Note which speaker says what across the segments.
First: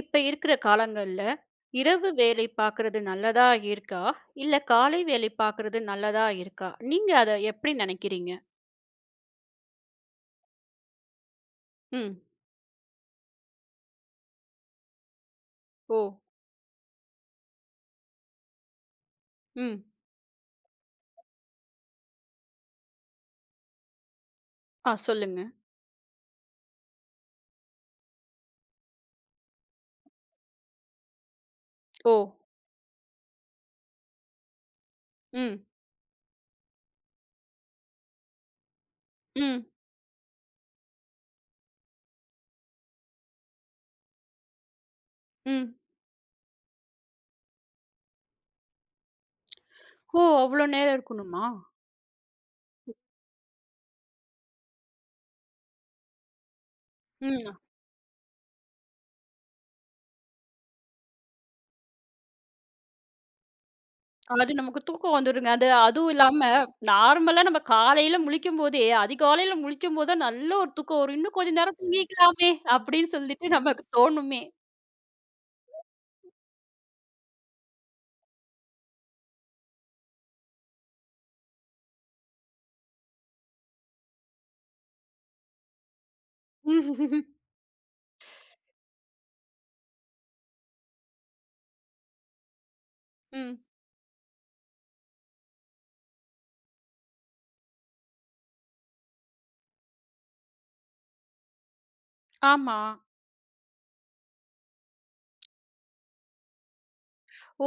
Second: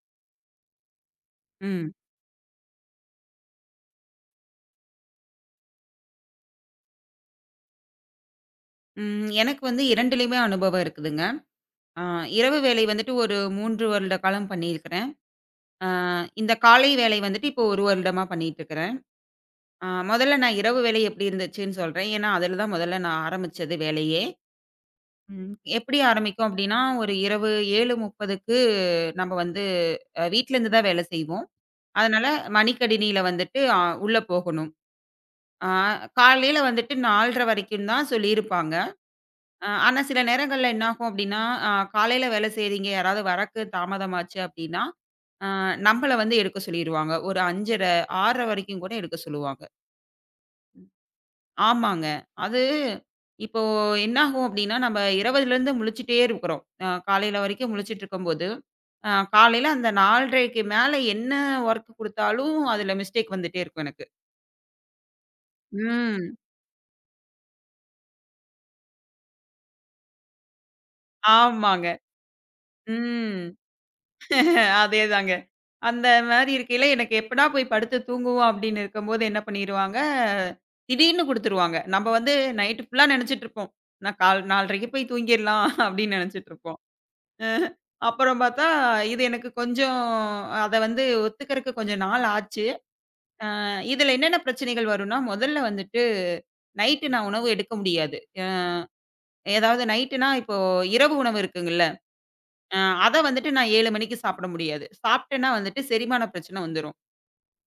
Speaker 1: இப்ப இருக்கிற காலங்கள்ல,
Speaker 2: ம்.
Speaker 1: இரவு வேலை பார்க்குறது நல்லதா இருக்கா? இல்ல காலை வேலை பார்க்குறது நல்லதா இருக்கா? நீங்க அத எப்படி நினைக்கிறீங்க?
Speaker 2: ம். எனக்கு வந்து 2லயுமே அனுபவம் இருக்குதுங்க. அ
Speaker 1: ம்.
Speaker 2: இரவு வேலை வந்துட்டு ஒரு 3 வருட காலம் பண்ணியிருக்கிறேன். அ
Speaker 1: ஓ!
Speaker 2: இந்த காலை வேலை வந்துட்டு இப்போ 1 வருடமா பண்ணிட்டுருக்கிறேன்.
Speaker 1: ம்.
Speaker 2: முதல்ல நான் இரவு வேலை எப்படி இருந்துச்சுன்னு சொல்றேன். ஏன்னா, அதில தான் முதல்ல நான் ஆரம்பிச்சது வேலையே.
Speaker 1: ஆ சொல்லுங்க.
Speaker 2: ம். எப்படி ஆரம்பிக்கும் அப்படின்னா, ஒரு இரவு 7:30க்கு நம்ம வந்து வீட்லேருந்து தான் வேலை செய்வோம்.
Speaker 1: ஓ!
Speaker 2: அதனால மடிக்கணினியில வந்துட்டு உள்ள போகணும்.
Speaker 1: ம்.
Speaker 2: அ காலையில வந்துட்டு 4:30 வரைக்கும் தான் சொல்லியிருப்பாங்க.
Speaker 1: ம்.
Speaker 2: ஆனா சில நேரங்கள்ல என்னாகும் அப்டின்னா, காலையில வேலை செய்றீங்க, யாராவது வரக்கு தாமதமாச்சு அப்டின்னா, அ
Speaker 1: ம்.
Speaker 2: நம்பள வந்து எடுக்க சொல்லிருவாங்க. ஒரு 5:30, 6:00 வரைக்கும் கூட எடுக்க சொல்லுவாங்க.
Speaker 1: ஓ! அவ்ளோ நேரம் இருக்கணுமா?
Speaker 2: ஆமாங்க. அது இப்போ என்னாகும் அப்டின்னா, நம்ம இரவுலருந்து முழிச்சுட்டே இருக்கிறோம். காலையில
Speaker 1: ம்.
Speaker 2: வரைக்கும் முழிச்சுட்ருக்கும்போது, காலையில அந்த 4:30க்கு மேல என்ன வொர்க் குடுத்தாலும், அதுல மிஸ்டேக் வந்துட்டே இருக்கும் எனக்கு.
Speaker 1: அது நமக்கு தூக்கம் வந்துருங்க. அது அதுவும்
Speaker 2: ம்.
Speaker 1: இல்லாம, நார்மலா நம்ம காலையில முழிக்கும்போதே, அதிகாலையில முழிக்கும்போது தான் நல்ல ஒரு தூக்கம் வரும். "இன்னும் கொஞ்ச நேரம்
Speaker 2: ஆமாங்க.
Speaker 1: தூங்கிக்கலாமே" அப்படின்னு
Speaker 2: ம்.
Speaker 1: சொல்லிட்டு நமக்கு தோணுமே.
Speaker 2: அதேதாங்க. அந்த மாரி இருக்கையில, எனக்கு எப்படா போய் படுத்து தூங்குவோம் அப்படின்னு இருக்கும்போது என்ன பண்ணிருவாங்க, திடீர்னு குடுத்துருவாங்க. நம்ம வந்து நைட் ஃபுல்லா நெனச்சுட்டுருப்போம். நான் கால் 4:30க்கு போய் தூங்கிரலாம் அப்படின்னு நெனச்சுட்டுருப்போம்.
Speaker 1: ம்.
Speaker 2: அஹ அப்புறம் பார்த்தா, இது எனக்கு கொஞ்சம் அத வந்து ஒத்துக்கறக்கு கொஞ்சம் நாள் ஆச்சு.
Speaker 1: ம்
Speaker 2: இதுல என்னென்ன பிரச்சனைகள் வரும்னா, முதல்ல வந்துட்டு நைட்டு நான் உணவு எடுக்க முடியாது. ஏதாவது நைட்டுனா இப்போ இரவு உணவு இருக்குங்கல்ல,
Speaker 1: ஆமா.
Speaker 2: அ அத வந்துட்டு நான் 7 மணிக்கு சாப்பிட முடியாது. சாப்பிட்டேன்னா வந்துட்டு செரிமான பிரச்சனை வந்துரும்.
Speaker 1: ஓ!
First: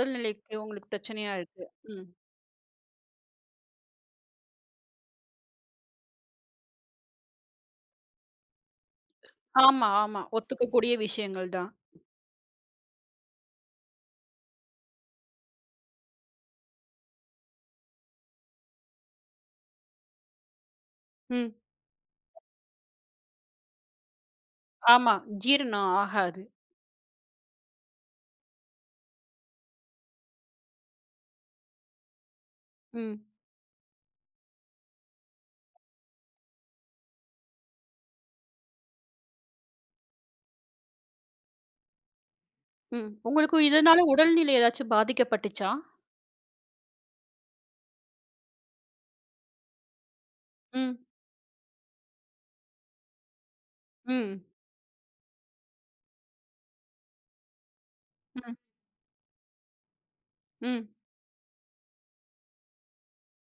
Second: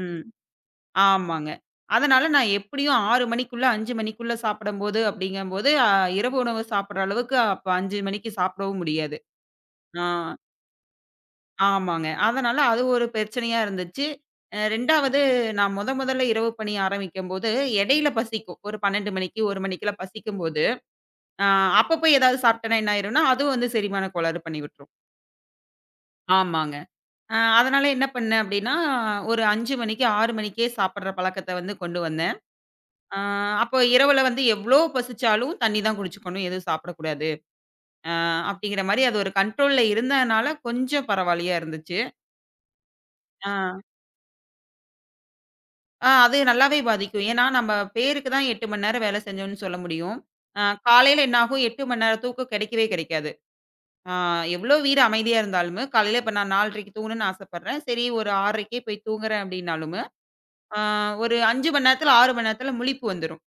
Speaker 2: ம்.
Speaker 1: உங்களுக்கு பிரச்சனையா
Speaker 2: ஆமாங்க.
Speaker 1: இருக்கு. ம்.
Speaker 2: அதனால நான் எப்படியும் 6 மணிக்குள்ள 5 மணிக்குள்ள சாப்பிடும்போது அப்படிங்கும்போது, இரவு உணவு சாப்பிடுற அளவுக்கு அப்ப 5 மணிக்கு சாப்பிடவும் முடியாது.
Speaker 1: ஆமா,
Speaker 2: ஆ
Speaker 1: ஆமா. ஒத்துக்கக்கூடிய விஷயங்கள் தான்.
Speaker 2: ஆமாங்க. அதனால அது ஒரு பிரச்சனையா இருந்துச்சு. 2வது நான் மொதல்ல இரவு பணி ஆரம்பிக்கும்போது, இடையில பசிக்கும். ஒரு 12 மணிக்கு, 1 மணிக்கெல்லாம் பசிக்கும்போது, அ
Speaker 1: ம்.
Speaker 2: அப்ப போய் ஏதாவது சாப்பிட்டேன்னா என்ன ஆயிரும்னா, அதுவும் வந்து செரிமான கோளாறு பண்ணி விட்டுரும்.
Speaker 1: ஆமா. ஜீரணம் ஆகாது.
Speaker 2: ஆமாங்க. அதனால என்ன பண்ணேன் அப்படின்னா, ஒரு 5 மணிக்கு, 6 மணிக்கே சாப்பிடுற பழக்கத்த வந்து கொண்டு வந்தேன். ஆ
Speaker 1: ம்,
Speaker 2: அப்போ இரவுல வந்து எவ்ளோ பசிச்சாலும் தண்ணி தான் குடிச்சுக்கணும், எதுவும் சாப்பிடக்கூடாது. அ அப்படிங்கிற மாரி அது ஒரு கண்ட்ரோல்ல இருந்ததுனால கொஞ்சம் பரவாயில்லையா இருந்துச்சு.
Speaker 1: ம்.
Speaker 2: ஆ
Speaker 1: உங்களுக்கு இதனால உடல்நிலை ஏதாச்சும் பாதிக்கப்பட்டுச்சா?
Speaker 2: ஆ அது நல்லாவே பாதிக்கும். ஏன்னா நம்ம பேருக்கு தான் 8 மணி நேரம் வேலை செஞ்சோம்னு சொல்ல முடியும். அ
Speaker 1: ம்,
Speaker 2: காலையில என்ன ஆகும் 8 மணி நேரம் தூக்கம் கிடைக்கவே கிடைக்காது. ஆ
Speaker 1: ம்,
Speaker 2: எவ்ளோ வீடு அமைதியா இருந்தாலுமே காலையில இப்ப நான் 4:30க்கு தூங்கணும்னு ஆசைப்படுறேன். சரி ஒரு
Speaker 1: ம்,
Speaker 2: 6:30க்கே போய் தூங்குறேன் அப்படின்னாலுமே, ஆ
Speaker 1: ம்,
Speaker 2: ஒரு 5 மணி நேரத்துல, 6 மணி நேரத்துல முழிப்பு வந்துரும்.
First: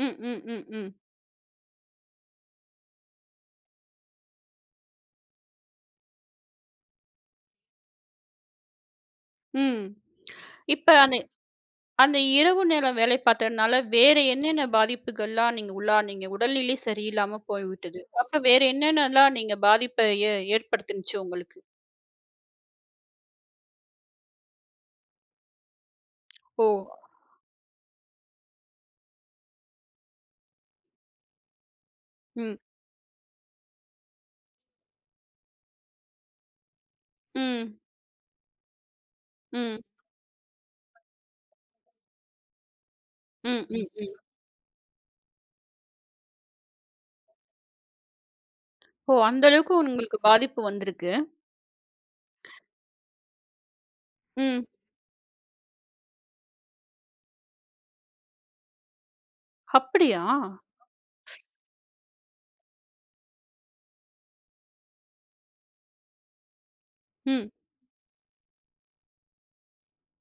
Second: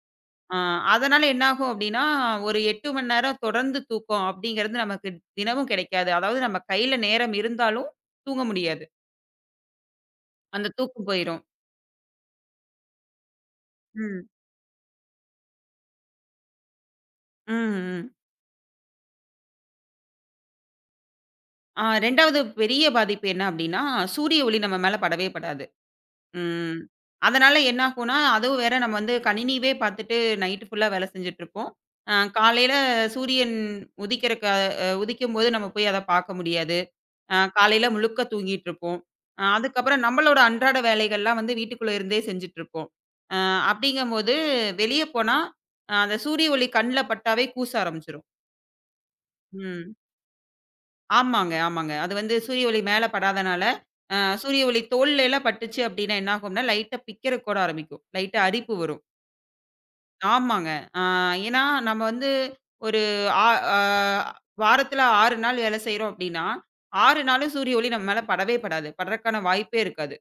Speaker 1: ம், ம்,
Speaker 2: ஆ
Speaker 1: ம், ம்,
Speaker 2: அதனால என்ன ஆகும் அப்டின்னா, ஒரு 8 மணி நேரம் தொடர்ந்து தூக்கம் அப்டிங்கிறது நமக்கு தினமும் கிடைக்காது. அதாவது நம்ம கையில நேரம் இருந்தாலும் தூங்க முடியாது.
Speaker 1: ம்.
Speaker 2: அந்த
Speaker 1: இப்ப
Speaker 2: தூக்கம்
Speaker 1: அந்த
Speaker 2: போயிரும்.
Speaker 1: அந்த இரவு நேரம் வேலை பார்த்ததுனால வேற
Speaker 2: ம்.
Speaker 1: என்னென்ன பாதிப்புகள்லாம் நீங்க உள்ளானீங்க? உடல்நிலை சரியில்லாம
Speaker 2: ம்,
Speaker 1: போய்விட்டது.
Speaker 2: ம்.
Speaker 1: அப்புறம் வேற என்னென்னலாம் நீங்க பாதிப்ப ஏற்படுத்துனுச்சு உங்களுக்கு?
Speaker 2: ஆ 2வது பெரிய பாதிப்பு என்ன அப்டின்னா, சூரிய ஒளி நம்ம மேல படவே படாது.
Speaker 1: ஓ!
Speaker 2: ம். அதனால என்ன ஆகும்னா, அதுவும் வேற நம்ம வந்து கணினியவே பார்த்துட்டு நைட்டு ஃபுல்லா வேலை செஞ்சுட்டுருப்போம்.
Speaker 1: ம்,
Speaker 2: காலையில சூரியன் உதிக்கிறக்கு உதிக்கும்போது நம்ம போய் அத பார்க்க முடியாது.
Speaker 1: ம்,
Speaker 2: காலையில முழுக்க தூங்கிட்டுருப்போம்.
Speaker 1: ம்,
Speaker 2: அதுக்கப்புறம் நம்மளோட அன்றாட வேலைகள்லாம் வந்து வீட்டுக்குள்ள இருந்தே செஞ்சுட்டுருப்போம். அ
Speaker 1: ம், ம், ம்.
Speaker 2: அப்படிங்கும்போது வெளிய போனா, அந்த சூரிய ஒளி கண்ல பட்டாவே கூச ஆரம்பிச்சுரும்.
Speaker 1: ஓ! அந்த அளவுக்கு
Speaker 2: ம்.
Speaker 1: உங்களுக்கு பாதிப்பு வந்திருக்கு.
Speaker 2: ஆமாங்க, ஆமாங்க. அது வந்து சூரிய ஒளி மேல படாதனால, அ
Speaker 1: ம்.
Speaker 2: சூரிய ஒளி தோல்ல எல்லாம் பட்டுச்சு அப்படின்னா என்ன ஆகும்னா, லைட்டா பிக்கிறக்கூட ஆரம்பிக்கும். லைட்டா அரிப்பு வரும்.
Speaker 1: அப்படியா?
Speaker 2: ஆமாங்க. அ ஏன்னா நம்ம வந்து ஒரு ஆ அ வாரத்துல 6 நாள் வேலை செய்றோம் அப்படின்னா, 6
Speaker 1: ம்.
Speaker 2: நாளும் சூரிய ஒளி நம்ம மேல படவே படாது. படுறக்கான வாய்ப்பே இருக்காது.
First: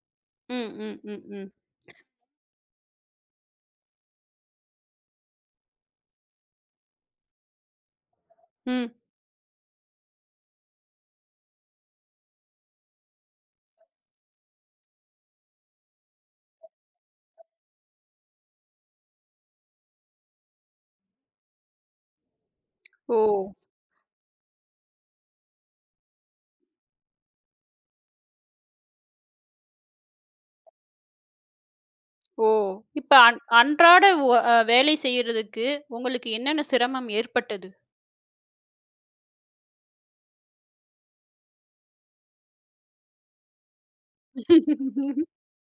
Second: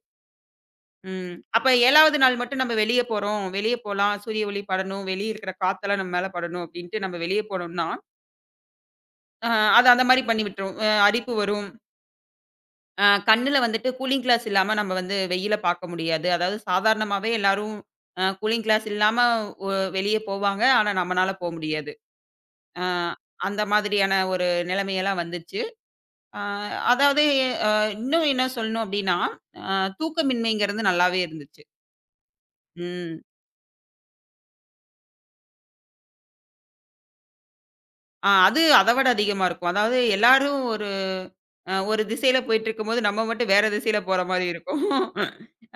Speaker 1: ம். ம். ம்.
Speaker 2: ம்.
Speaker 1: ம்.
Speaker 2: அப்ப 7வது நாள் மட்டும் நம்ம வெளிய போறோம். வெளிய போலாம். சூரிய ஒளி படணும். வெளிய இருக்கிற காத்தெல்லாம் நம்ம மேல படணும் அப்படின்ட்டு நம்ம வெளிய போனோம்னா,
Speaker 1: ம்.
Speaker 2: அ அது அந்த மாரி பண்ணி விட்டுரும். அரிப்பு வரும். கண்ணுல வந்துட்டு கூலிங் கிளாஸ் இல்லாம நம்ம வந்து வெயில பார்க்க முடியாது. அதாவது சாதாரணமாவே எல்லாரும் கூலிங் கிளாஸ் இல்லாம ஒ வெளிய போவாங்க. ஆனா நம்மனால போ முடியாது. அ
Speaker 1: ஓ!
Speaker 2: அந்த மாதிரியான ஒரு நிலைமையெல்லாம் வந்துச்சு. அ அதாவது அ இன்னும் என்ன சொல்லணும் அப்டின்னா, அ தூக்கமின்மைங்கிறது நல்லாவே இருந்துச்சு.
Speaker 1: ஓ! இப்ப
Speaker 2: ம்.
Speaker 1: அன் அன்றாட ஒ அ வேலை செய்யறதுக்கு உங்களுக்கு என்னென்ன சிரமம் ஏற்பட்டது?
Speaker 2: ஆ அது அத விட அதிகமா இருக்கும். அதாவது எல்லாரும் ஒரு ஒரு திசையில போயிட்டுருக்கும்போது, நம்ம மட்டும் வேற திசையில போற மாரி இருக்கும்.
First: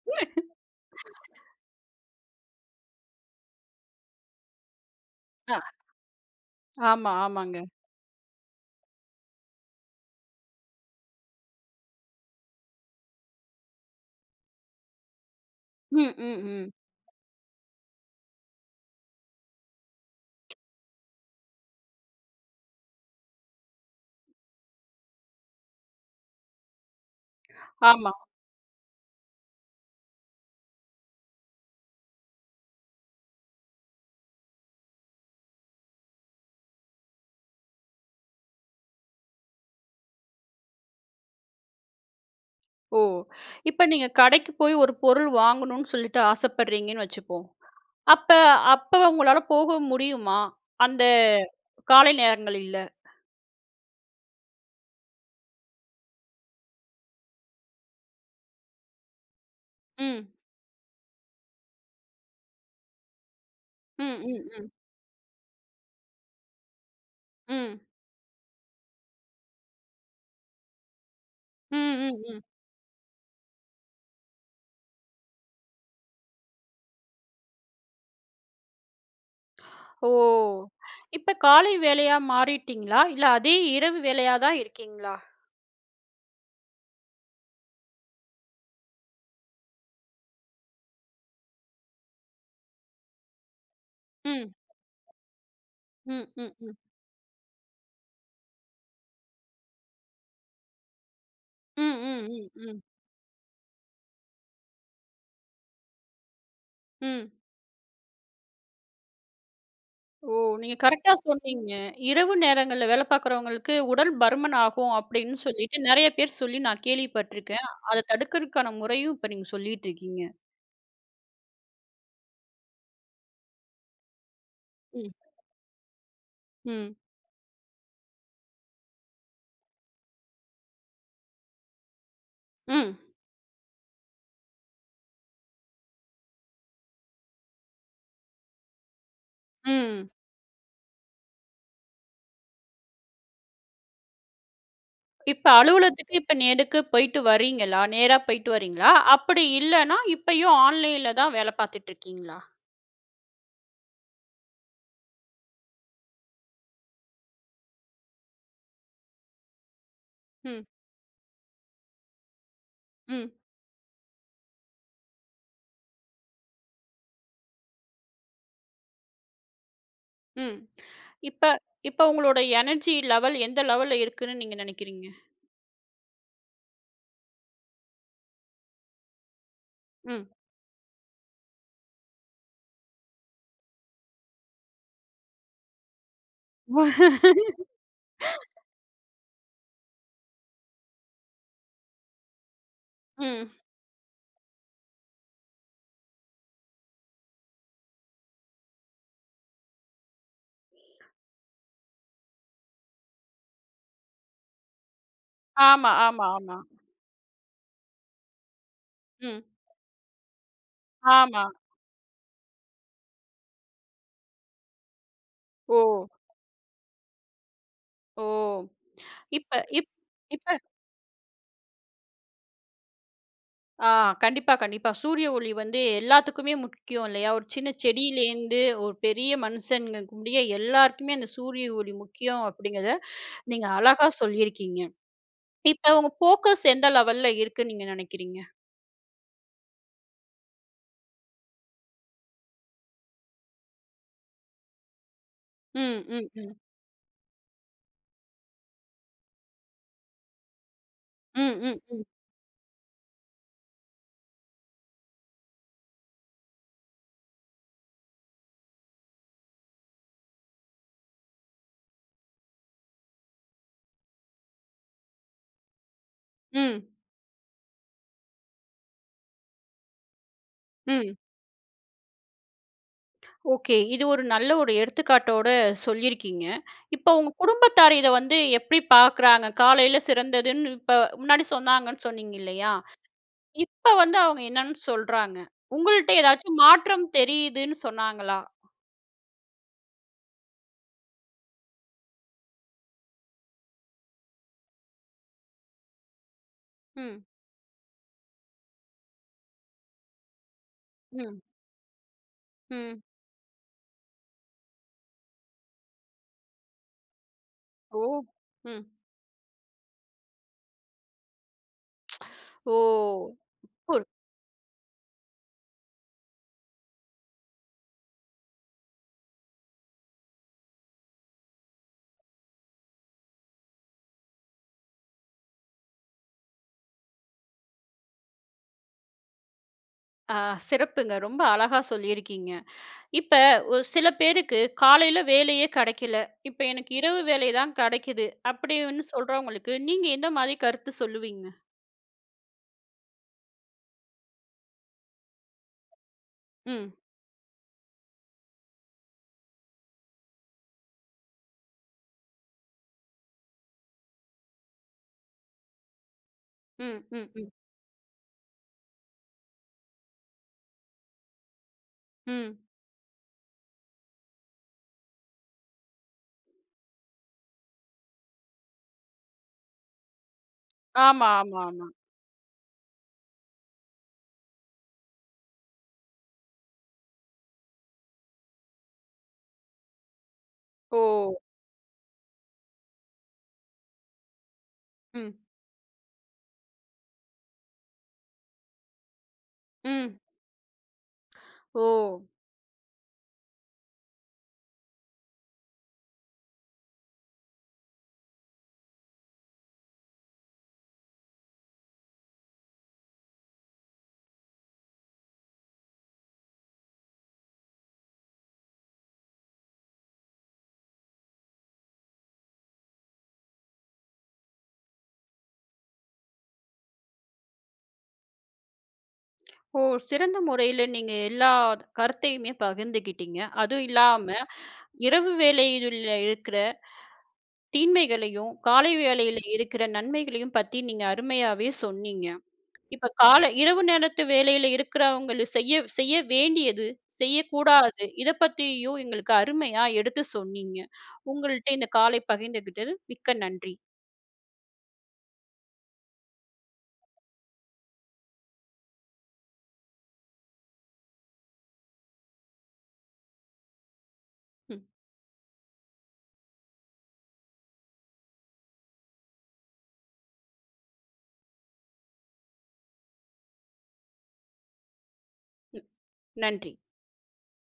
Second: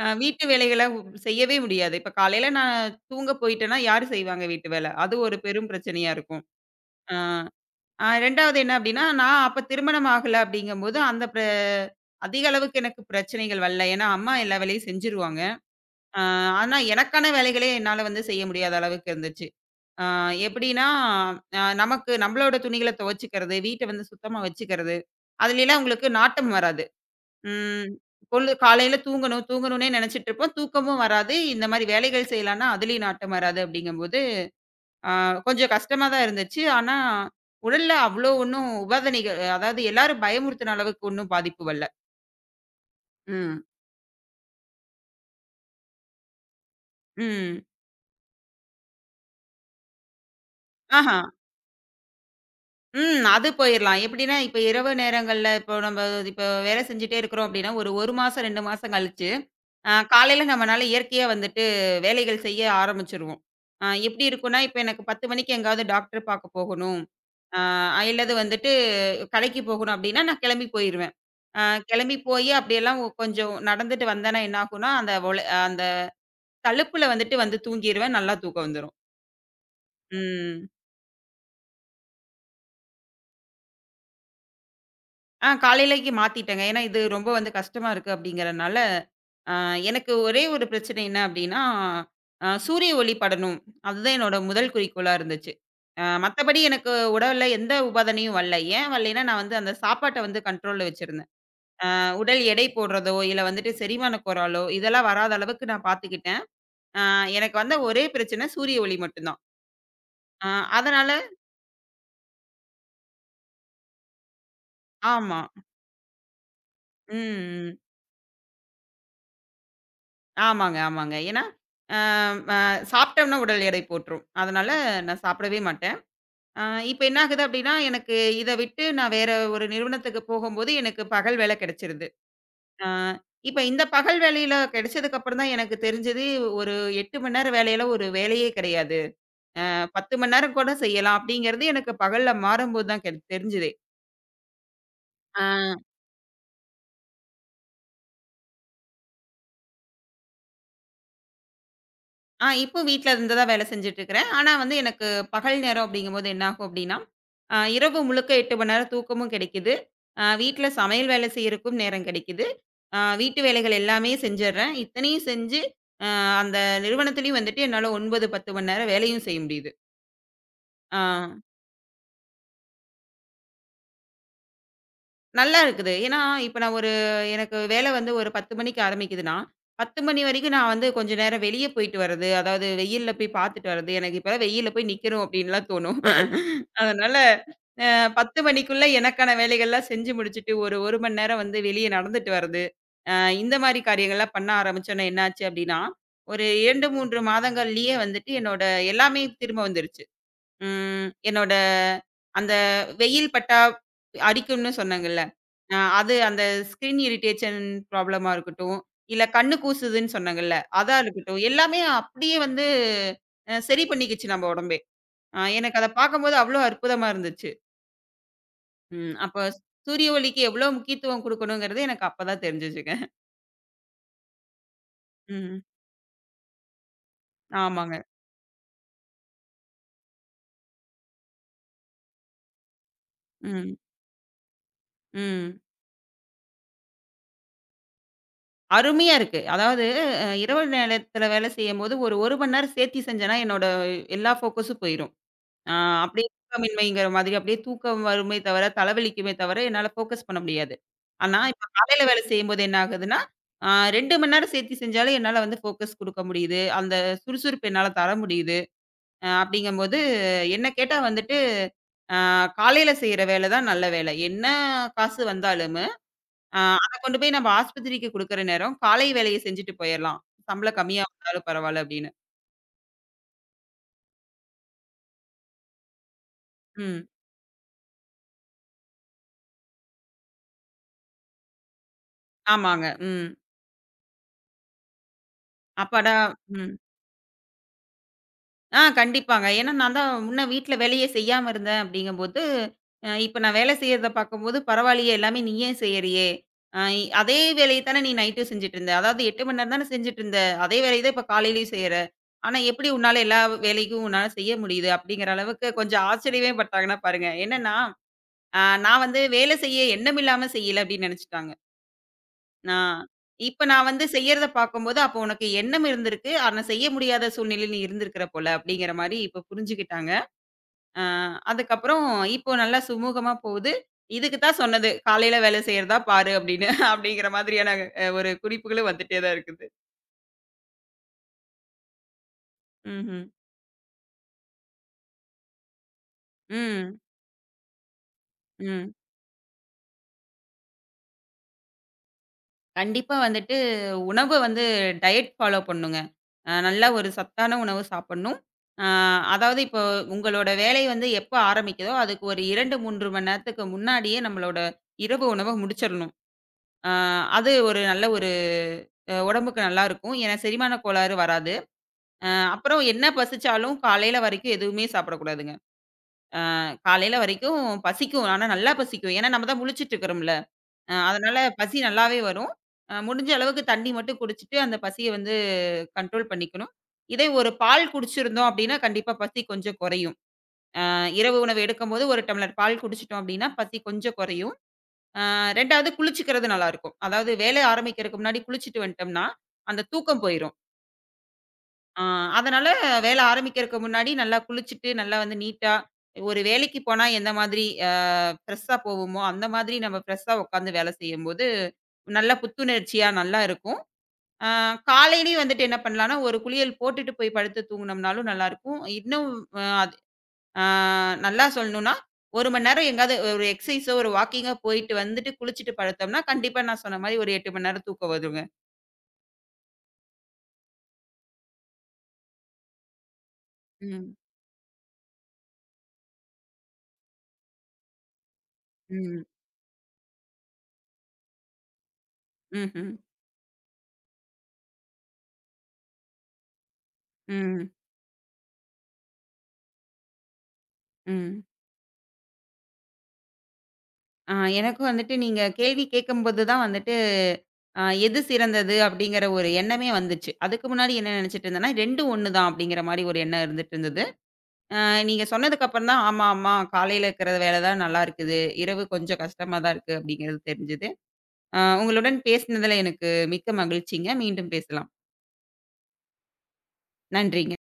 Speaker 2: வீட்டு வேலைகள செய்யவே முடியாது. இப்ப காலையில நான் தூங்க போயிட்டேன்னா, யாரு செய்வாங்க வீட்டு வேல? அது ஒரு
Speaker 1: அ
Speaker 2: பெரும் பிரச்சனையா இருக்கும்.
Speaker 1: ஆமா,
Speaker 2: ஆ,
Speaker 1: ஆமாங்க.
Speaker 2: 2வது என்ன அப்டின்னா, நான் அப்ப திருமணம் ஆகல அப்டிங்கும்போது, அந்த அதிக அளவுக்கு எனக்கு பிரச்சனைகள் வரல. ஏன்னா, அம்மா எல்லா வேலையும் செஞ்சுருவாங்க.
Speaker 1: ம்.
Speaker 2: ஆ
Speaker 1: ம். ம்.
Speaker 2: ஆனா, எனக்கான வேலைகளே என்னால வந்து செய்ய முடியாத அளவுக்கு இருந்துச்சு. ஆ எப்படின்னா, நமக்கு நம்மளோட துணிகள துவைச்சுக்கிறது, வீட்ட வந்து சுத்தமா வச்சுக்கிறது, அதுலலாம் உங்களுக்கு நாட்டம் வராது. ம்.
Speaker 1: ஆமா.
Speaker 2: பொழுது காலையில தூங்கணும் தூங்கணும்னே நெனைச்சிட்டு இருப்போம். தூக்கமும் வராது. இந்த மாரி வேலைகள் செய்யலான்னா, அதுலயும் நாட்டம் வராது அப்படிங்கும்போது, ஆ கொஞ்சம் கஷ்டமா தான் இருந்துச்சு. ஆனா, உடல்ல அவ்வளோ ஒண்ணும் உபாதனைகள் அதாவது எல்லாரும் பயமுறுத்துன அளவுக்கு ஒண்ணும் பாதிப்பு வரல.
Speaker 1: ஓ!
Speaker 2: ம்.
Speaker 1: இப்ப நீங்க கடைக்கு போய் ஒரு பொருள் வாங்கணும்னு சொல்லிட்டு ஆசைப்படுறீங்கன்னு வச்சுப்போம்.
Speaker 2: ம்.
Speaker 1: அப்ப அப்ப உங்களால போக முடியுமா? அந்த
Speaker 2: ஆஹா.
Speaker 1: காலை நேரங்கள்ல?
Speaker 2: ம். அது போயிரலாம். எப்படின்னா, இப்ப இரவு நேரங்கள்ல இப்போ நம்ம இப்ப வேலை செஞ்சுட்டே இருக்கிறோம் அப்படின்னா, ஒரு 1 மாசம் 2 மாசம் கழிச்சு
Speaker 1: ம்.
Speaker 2: காலையில நம்மனால இயற்கையா வந்துட்டு வேலைகள் செய்ய ஆரம்பிச்சுருவோம்.
Speaker 1: ம்.
Speaker 2: எப்படி
Speaker 1: ம்.
Speaker 2: இருக்கும்னா,
Speaker 1: ம்.
Speaker 2: இப்ப எனக்கு 10 மணிக்கு எங்காவது டாக்டர் பாக்க போகணும். அ
Speaker 1: ம்.
Speaker 2: இல்லது வந்துட்டு கடைக்கு போகணும் அப்படின்னா, நான் கிளம்பி போயிருவேன். அ
Speaker 1: ம். ம்.
Speaker 2: கிளம்பி
Speaker 1: ம்.
Speaker 2: போயி அப்படியெல்லாம் கொஞ்சம் நடந்துட்டு வந்தேன்னா என்ன ஆகும்னா, அந்த அந்த தழுப்புல வந்துட்டு வந்து தூங்கிருவேன். நல்லா தூக்கம் வந்துரும்.
Speaker 1: ஓ!
Speaker 2: ம்.
Speaker 1: இப்ப காலை வேலையா மாறிட்டீங்களா? இல்ல அதே இரவு வேலையா தான் இருக்கீங்களா?
Speaker 2: ஆ காலையிலக்கு மாத்திட்டேங்க. ஏன்னா இது ரொம்ப வந்து கஷ்டமா இருக்கு அப்படிங்கிறனால, அ எனக்கு ஒரே ஒரு பிரச்சனை என்ன அப்படின்னா, சூரிய ஒளி படணும். அதுதான் என்னோட
Speaker 1: ம்.
Speaker 2: முதல் குறிக்கோளா இருந்துச்சு.
Speaker 1: ம். ம்.
Speaker 2: மத்தபடி
Speaker 1: ம்.
Speaker 2: எனக்கு உடல்ல எந்த உபாதனையும் வரல. ஏன் வரலைன்னா, நான் வந்து அந்த சாப்பாட்ட வந்து கண்ட்ரோல்ல வச்சிருந்தேன்.
Speaker 1: ம். ம்.
Speaker 2: உடல்
Speaker 1: ம்.
Speaker 2: எடை
Speaker 1: ம்.
Speaker 2: போடுறதோ, இல்ல வந்துட்டு செரிமான கோளாறோ இதெல்லாம் வராத அளவுக்கு நான் பார்த்துக்கிட்டேன். அ
Speaker 1: ம்.
Speaker 2: எனக்கு வந்த ஒரே பிரச்சனை சூரிய ஒளி மட்டும் தான்.
Speaker 1: ஓ!
Speaker 2: அ
Speaker 1: நீங்க
Speaker 2: அதனால
Speaker 1: கரெக்ட்டா சொன்னீங்க. இரவு நேரங்கள்ல வேலை பார்க்குறவங்களுக்கு உடல் பருமன் ஆகும் அப்படின்னு
Speaker 2: ஆமா.
Speaker 1: சொல்லிட்டு நெறைய பேர் சொல்லி நான் கேள்விப்பட்டுருக்கேன்.
Speaker 2: ம்.
Speaker 1: அத தடுக்கிறதுக்கான முறையும் இப்ப நீங்க சொல்லிட்டு இருக்கீங்க.
Speaker 2: ஆமாங்க, ஆமாங்க. ஏன்னா, அ அ சாப்பிட்டோம்னா உடல் எடை போட்டுரும். அதனால
Speaker 1: ம்.
Speaker 2: நான் சாப்பிடவே மாட்டேன். அ
Speaker 1: ம்.
Speaker 2: இப்ப என்ன ஆகுது அப்டின்னா, எனக்கு இத விட்டு நான் வேற ஒரு நிறுவனத்துக்கு போகும்போது எனக்கு பகல் வேலை கிடைச்சிருது. அ
Speaker 1: ம்.
Speaker 2: இப்ப இந்த பகல் வேலையில கிடைச்சதுக்கு அப்புறம் தான் எனக்கு தெரிஞ்சது, ஒரு 8 மணி நேரம் வேலையில ஒரு வேலையே கிடையாது.
Speaker 1: ம்.
Speaker 2: 10 மணி நேரம் கூட செய்யலாம் அப்டிங்கிறது எனக்கு பகல்ல மாறும்போது தான் தெரிஞ்சதே.
Speaker 1: இப்ப
Speaker 2: அ.
Speaker 1: அலுவலகத்துக்கு இப்ப நேருக்கு போயிட்டு வரீங்களா? நேரா போயிட்டு வரீங்களா? அப்படி இல்லன்னா இப்பயும் ஆன்லைன்ல தான் வேலை பார்த்துட்டு இருக்கீங்களா?
Speaker 2: ஆ இப்போ வீட்ல இருந்து தான் வேலை செஞ்சுட்டு இருக்கிறேன். ஆனா வந்து எனக்கு பகல் நேரம் அப்படிங்கும்போது என்ன ஆகும் அப்படின்னா, இரவு முழுக்க 8 மணி நேரம் தூக்கமும் கிடைக்குது.
Speaker 1: ம்.
Speaker 2: வீட்ல சமையல் வேலை செய்யறக்கும் நேரம் கிடைக்குது.
Speaker 1: ம்.
Speaker 2: வீட்டு வேலைகள் எல்லாமே செஞ்சுடுறேன். இத்தனையும் செஞ்சு, அ அந்த நிறுவனத்திலயும் வந்துட்டு என்னால 9, 10 மணி நேரம் வேலையும் செய்ய முடியுது.
Speaker 1: ம்.
Speaker 2: ஆ.
Speaker 1: இப்ப இப்ப உங்களோட எனர்ஜி லெவல் எந்த லெவல்ல இருக்குன்னு நீங்க நினைக்கிறீங்க?
Speaker 2: நல்லா இருக்குது. ஏன்னா, இப்ப நான் ஒரு எனக்கு வேலை வந்து ஒரு 10 மணிக்கு ஆரம்பிக்குதுன்னா, 10 மணி
Speaker 1: ம்.
Speaker 2: வரைக்கும் நான் வந்து கொஞ்ச நேரம் வெளிய போயிட்டு வர்றது, அதாவது வெயில்ல போய் பார்த்துட்டு வர்றது, எனக்கு இப்பலாம் வெயில்ல போய் நிக்கணும் அப்டின்லாம் தோணும். அதனால அ 10 மணிக்குள்ள எனக்கான வேலைகள்லாம் செஞ்சு முடிச்சுட்டு, ஒரு 1 மணி நேரம் வந்து வெளிய நடந்துட்டு வர்றது, அ
Speaker 1: ம்.
Speaker 2: இந்த மாரி காரியங்கள்லாம் பண்ண ஆரம்பிச்சோன்னே என்னாச்சு அப்டின்னா, ஒரு 2, 3 மாதங்கள்லயே வந்துட்டு என்னோட எல்லாமே திரும்ப வந்துருச்சு. ம். என்னோட அந்த வெயில் பட்டா அரிக்கும்னு சொன்னேங்கல்ல.
Speaker 1: ஆமா,
Speaker 2: அது
Speaker 1: ஆமா,
Speaker 2: அந்த
Speaker 1: ஆமா.
Speaker 2: ஸ்கின் இரிட்டேஷன் ப்ராப்ளமா இருக்கட்டும், இல்ல
Speaker 1: ம்.
Speaker 2: கண்ணு கூசுதுன்னு சொன்னேங்கல்ல, அதா இருக்கட்டும்.
Speaker 1: ஆமா.
Speaker 2: எல்லாமே அப்படியே வந்து சரி பண்ணிக்கிச்சு நம்ம உடம்பே. எனக்கு
Speaker 1: ஓ!
Speaker 2: அத பார்க்கும்போது அவ்வளோ அற்புதமா இருந்துச்சு.
Speaker 1: ஓ!
Speaker 2: ம். அப்ப
Speaker 1: இப்ப இப்
Speaker 2: சூரிய ஒளிக்கு
Speaker 1: இப்ப
Speaker 2: எவ்வளோ முக்கியத்துவம் குடுக்கணுங்கிறது எனக்கு அப்பதான் தெரிஞ்சுச்சுங்க.
Speaker 1: ஆ கண்டிப்பா, கண்டிப்பா. சூரிய ஒளி
Speaker 2: ம்.
Speaker 1: வந்து எல்லாத்துக்குமே முக்கியம் இல்லையா? ஒரு சின்ன
Speaker 2: ஆமாங்க.
Speaker 1: செடியிலேருந்து ஒரு பெரிய மனுஷங்க முடிய எல்லாருக்குமே அந்த சூரிய ஒளி முக்கியம் அப்படிங்கிறத நீங்க
Speaker 2: ம்.
Speaker 1: அழகா சொல்லியிருக்கீங்க.
Speaker 2: ம்.
Speaker 1: இப்ப உங்க ஃபோக்கஸ் எந்த லெவல்ல இருக்குன்னு நீங்க நினைக்கிறீங்க?
Speaker 2: அருமையா இருக்கு. அதாவது இரவு நேரத்தில வேலை செய்யும்போது ஒரு 1 மணி நேரம் சேர்த்தி செஞ்சேன்னா, என்னோட எல்லா ஃபோக்கஸும் போயிரும். ஆ
Speaker 1: ம்,
Speaker 2: அப்படியே
Speaker 1: ம், ம்.
Speaker 2: தூக்கமின்மைங்கிற மாதிரி அப்படியே தூக்கம் வருமே தவிர, தலைவலிக்குமே தவிர, என்னால ஃபோக்கஸ் பண்ண முடியாது. ஆனா,
Speaker 1: ம்,
Speaker 2: இப்ப
Speaker 1: ம், ம்,
Speaker 2: காலையில வேலை செய்யும்போது என்ன ஆகுதுன்னா, ஆ 2 மணி நேரம் சேர்த்து செஞ்சாலும் என்னால வந்து ஃபோக்கஸ் குடுக்க முடியுது. அந்த சுறுசுறுப்பு என்னால தர முடியுது. அப்படிங்கும்போது என்ன கேட்டா வந்துட்டு, அ காலையில செய்ற வேலை தான் நல்ல வேலை. என்ன காசு வந்தாலும்,
Speaker 1: ம்,
Speaker 2: அத கொண்டு போய் நம்ம ஆஸ்பத்திரிக்கு குடுக்குற நேரம், காலை வேலைய செஞ்சுட்டு போயிரலாம். சம்பளம் கம்மியா
Speaker 1: ம்.
Speaker 2: வந்தாலும் பரவால்ல அப்படின்னு.
Speaker 1: ஓகே. இது ஒரு நல்ல ஒரு எடுத்துக்காட்டோட சொல்லியிருக்கீங்க.
Speaker 2: ம்.
Speaker 1: இப்ப உங்க குடும்பத்தார் இத வந்து எப்படி பார்க்குறாங்க? காலையில சிறந்ததுன்னு இப்ப முன்னாடி சொன்னாங்கன்னு சொன்னீங்க இல்லையா?
Speaker 2: ஆமாங்க. ம்.
Speaker 1: இப்ப வந்து அவங்க என்னன்னு சொல்றாங்க? உங்கள்ட்ட
Speaker 2: அப்பாடா!
Speaker 1: ஏதாச்சும்
Speaker 2: ம்.
Speaker 1: மாற்றம் தெரியுதுன்னு சொன்னாங்களா?
Speaker 2: ஆ கண்டிப்பாங்க. ஏன்னா நான் தான் முன்ன வீட்ல வேலையே செய்யாம இருந்தேன் அப்படிங்கும்போது, இப்ப நான் வேலை செய்யறத பார்க்கும்போது, "பரவாயில்லையே எல்லாமே நீயே செய்யறியே. அ
Speaker 1: ம்,
Speaker 2: அதே வேலைய தானே நீ நைட்டும் செஞ்சுட்டு இருந்த. அதாவது 8 மணி நேரம் தானே செஞ்சுட்டு இருந்த. அதே வேலைய தான் இப்ப
Speaker 1: ம்,
Speaker 2: காலையிலயும் செய்யற. ஆனா எப்படி
Speaker 1: ம்.
Speaker 2: உன்னால எல்லா வேலைக்கும் உன்னால செய்ய முடியுது?" அப்படிங்கிற அளவுக்கு கொஞ்சம் ஆச்சரியமே பட்டாங்கன்னா பாருங்க. என்னன்னா,
Speaker 1: ஓ!
Speaker 2: அ
Speaker 1: ம்.
Speaker 2: நான் வந்து வேலை செய்ய எண்ணமில்லாம செய்யல அப்படின்னு நெனைச்சுட்டாங்க.
Speaker 1: ஓ!
Speaker 2: ஆ. இப்ப நான் வந்து
Speaker 1: புர்
Speaker 2: செய்யறத பார்க்கும்போது, அப்போ உனக்கு எண்ணம் இருந்திருக்கு. ஆனா செய்ய முடியாத சூழ்நிலையில நீ இருந்திருக்கிற போல, அப்படிங்கிற மாரி இப்ப புரிஞ்சுகிட்டாங்க. ஆ அதுக்கப்புறம் இப்போ நல்லா சுமூகமா போகுது. இதுக்கு தான் சொன்னது, "காலையில வேலை செய்றதா பாரு" அப்படின்னு. அப்படிங்கிற மாதிரியான ஒரு குறிப்புகளும் வந்துட்டே தான் இருக்குது.
Speaker 1: ஆ சிறப்புங்க. ரொம்ப அழகா சொல்லியிருக்கீங்க.
Speaker 2: ம்ஹ்ம்.
Speaker 1: இப்ப ஒரு சில பேருக்கு காலையில வேலையே கிடைக்கல. இப்ப எனக்கு
Speaker 2: ம்.
Speaker 1: இரவு வேலை தான் கிடைக்குது
Speaker 2: ம்.
Speaker 1: அப்படின்னு சொல்றவங்களுக்கு நீங்க எந்த மாதிரி கருத்து சொல்லுவீங்க?
Speaker 2: கண்டிப்பா வந்துட்டு உணவு வந்து டயட் ஃபாலோ பண்ணுங்க. நல்ல
Speaker 1: ம்.
Speaker 2: ஒரு சத்தான உணவு சாப்பிடணும். அ அதாவது இப்போ உங்களோட வேலை வந்து எப்ப ஆரம்பிக்குதோ, அதுக்கு ஒரு 2, 3 மணி நேரத்துக்கு முன்னாடியே நம்மளோட இரவு உணவ முடிச்சிரணும். அ
Speaker 1: ம். ம். ம்.
Speaker 2: அது ஒரு நல்ல ஒரு உடம்புக்கு நல்லாருக்கும். ஏன்னா செரிமான கோளாறு வராது. அ
Speaker 1: ம்.
Speaker 2: அப்புறம் என்ன பசிச்சாலும் காலையில வரைக்கும் எதுவுமே சாப்பிடக்கூடாதுங்க. காலையில வரைக்கும் பசிக்கும். ஆனா நல்லா பசிக்கும். ஏன்னா நம்ம தான் முழிச்சுட்டு இருக்கிறோம்ல.
Speaker 1: ஆமா,
Speaker 2: அதனால
Speaker 1: ஆமா,
Speaker 2: பசி
Speaker 1: ஆமா.
Speaker 2: நல்லாவே வரும். முடிஞ்ச அளவுக்கு தண்ணீ மட்டும் குடிச்சிட்டு, அந்த பசிய வந்து கண்ட்ரோல் பண்ணிக்கணும். இதே ஒரு பால் குடிச்சிருந்தோம் அப்டின்னா, கண்டிப்பா பசி கொஞ்சம் குறையும்.
Speaker 1: ஓ!
Speaker 2: இரவு உணவு எடுக்கும்போது 1 டம்ளர் பால் குடிச்சிட்டோம் அப்டின்னா, பசி கொஞ்சம் குறையும். அ
Speaker 1: ம்.
Speaker 2: 2வது குளிச்சுக்கிறது நல்லாருக்கும். அதாவது வேலை ஆரம்பிக்கிறதுக்கு முன்னாடி குளிச்சுட்டு வந்துட்டோம்னா, அந்த
Speaker 1: ம்.
Speaker 2: தூக்கம் போயிரும்.
Speaker 1: ஓ!
Speaker 2: ஆ, அதனால வேலை ஆரம்பிக்கிறதுக்கு முன்னாடி நல்லா குளிச்சுட்டு, நல்லா வந்து நீட்டா, ஒரு வேலைக்கு போனா எந்த மாதிரி ஃப்ரெஷ்ஷா போவோமோ, அந்த மாதிரி நம்ம ஃப்ரெஷ்ஷா உட்காந்து வேலை செய்யும்போது, நல்ல புத்துணர்ச்சியா நல்லா இருக்கும். அ காலையிலயும் வந்துட்டு என்ன பண்ணலாம்னா, ஒரு குளியல் போட்டுட்டு போய் படுத்து தூங்குனோம்னாலும் நல்லாயிருக்கும். இன்னும் அது அ நல்லா சொல்லணும்னா, 1 மணி நேரம் எங்கேயாவது ஒரு எக்ஸர்சைஸோ, ஒரு வாக்கிங்கோ போயிட்டு வந்துட்டு குளிச்சுட்டு படுத்தோம்னா, கண்டிப்பா நான் சொன்ன மாரி ஒரு 8 மணி நேரம் தூக்கம் வருங்க.
Speaker 1: ஓ! சிறந்த முறையில நீங்க எல்லா கருத்தையுமே பகிர்ந்துக்கிட்டீங்க. அதுவும்
Speaker 2: ம்.
Speaker 1: இல்லாம இரவு வேளையில இருக்கிற தீமைகளையும், காலை
Speaker 2: ம்.
Speaker 1: வேளையில இருக்கிற நன்மைகளையும் பத்தி நீங்க அருமையாவே சொன்னீங்க.
Speaker 2: ம்ஹ்ம்.
Speaker 1: இப்ப காலை இரவு நேரத்து வேலையில இருக்கிறவங்கள செய்ய செய்ய வேண்டியது,
Speaker 2: ம். ம்.
Speaker 1: செய்யக்கூடாது இத பத்தியும் எங்களுக்கு அருமையா எடுத்து சொன்னீங்க.
Speaker 2: ம்.
Speaker 1: உங்கள்ட்ட இந்த காலை பகிர்ந்துகிட்டது மிக்க நன்றி.
Speaker 2: ஆ எனக்கும் வந்துட்டு நீங்க கேள்வி கேட்கும்போது தான் வந்துட்டு, எது சிறந்தது அப்படிங்கிற ஒரு எண்ணமே வந்துச்சு. அதுக்கு முன்னாடி என்ன நினைச்சிட்டு இருந்தேன்னா, 2ம் 1 தான் அப்படிங்கிற மாரி ஒரு எண்ணம் இருந்துட்டு இருந்தது. அ
Speaker 1: ம்.
Speaker 2: நீங்க சொன்னதுக்கு அப்புறம் தான், ஆமா, ஆமா காலையில இருக்கிற வேலை தான் நல்லா இருக்குது. இரவு கொஞ்சம் கஷ்டமா தான் இருக்கு அப்படிங்கிறது தெரிஞ்சது. உங்களுடன் பேசினதுல எனக்கு மிக்க மகிழ்ச்சிங்க. மீண்டும் பேசலாம்.
Speaker 1: ம். நன்றி.
Speaker 2: நன்றிங்க.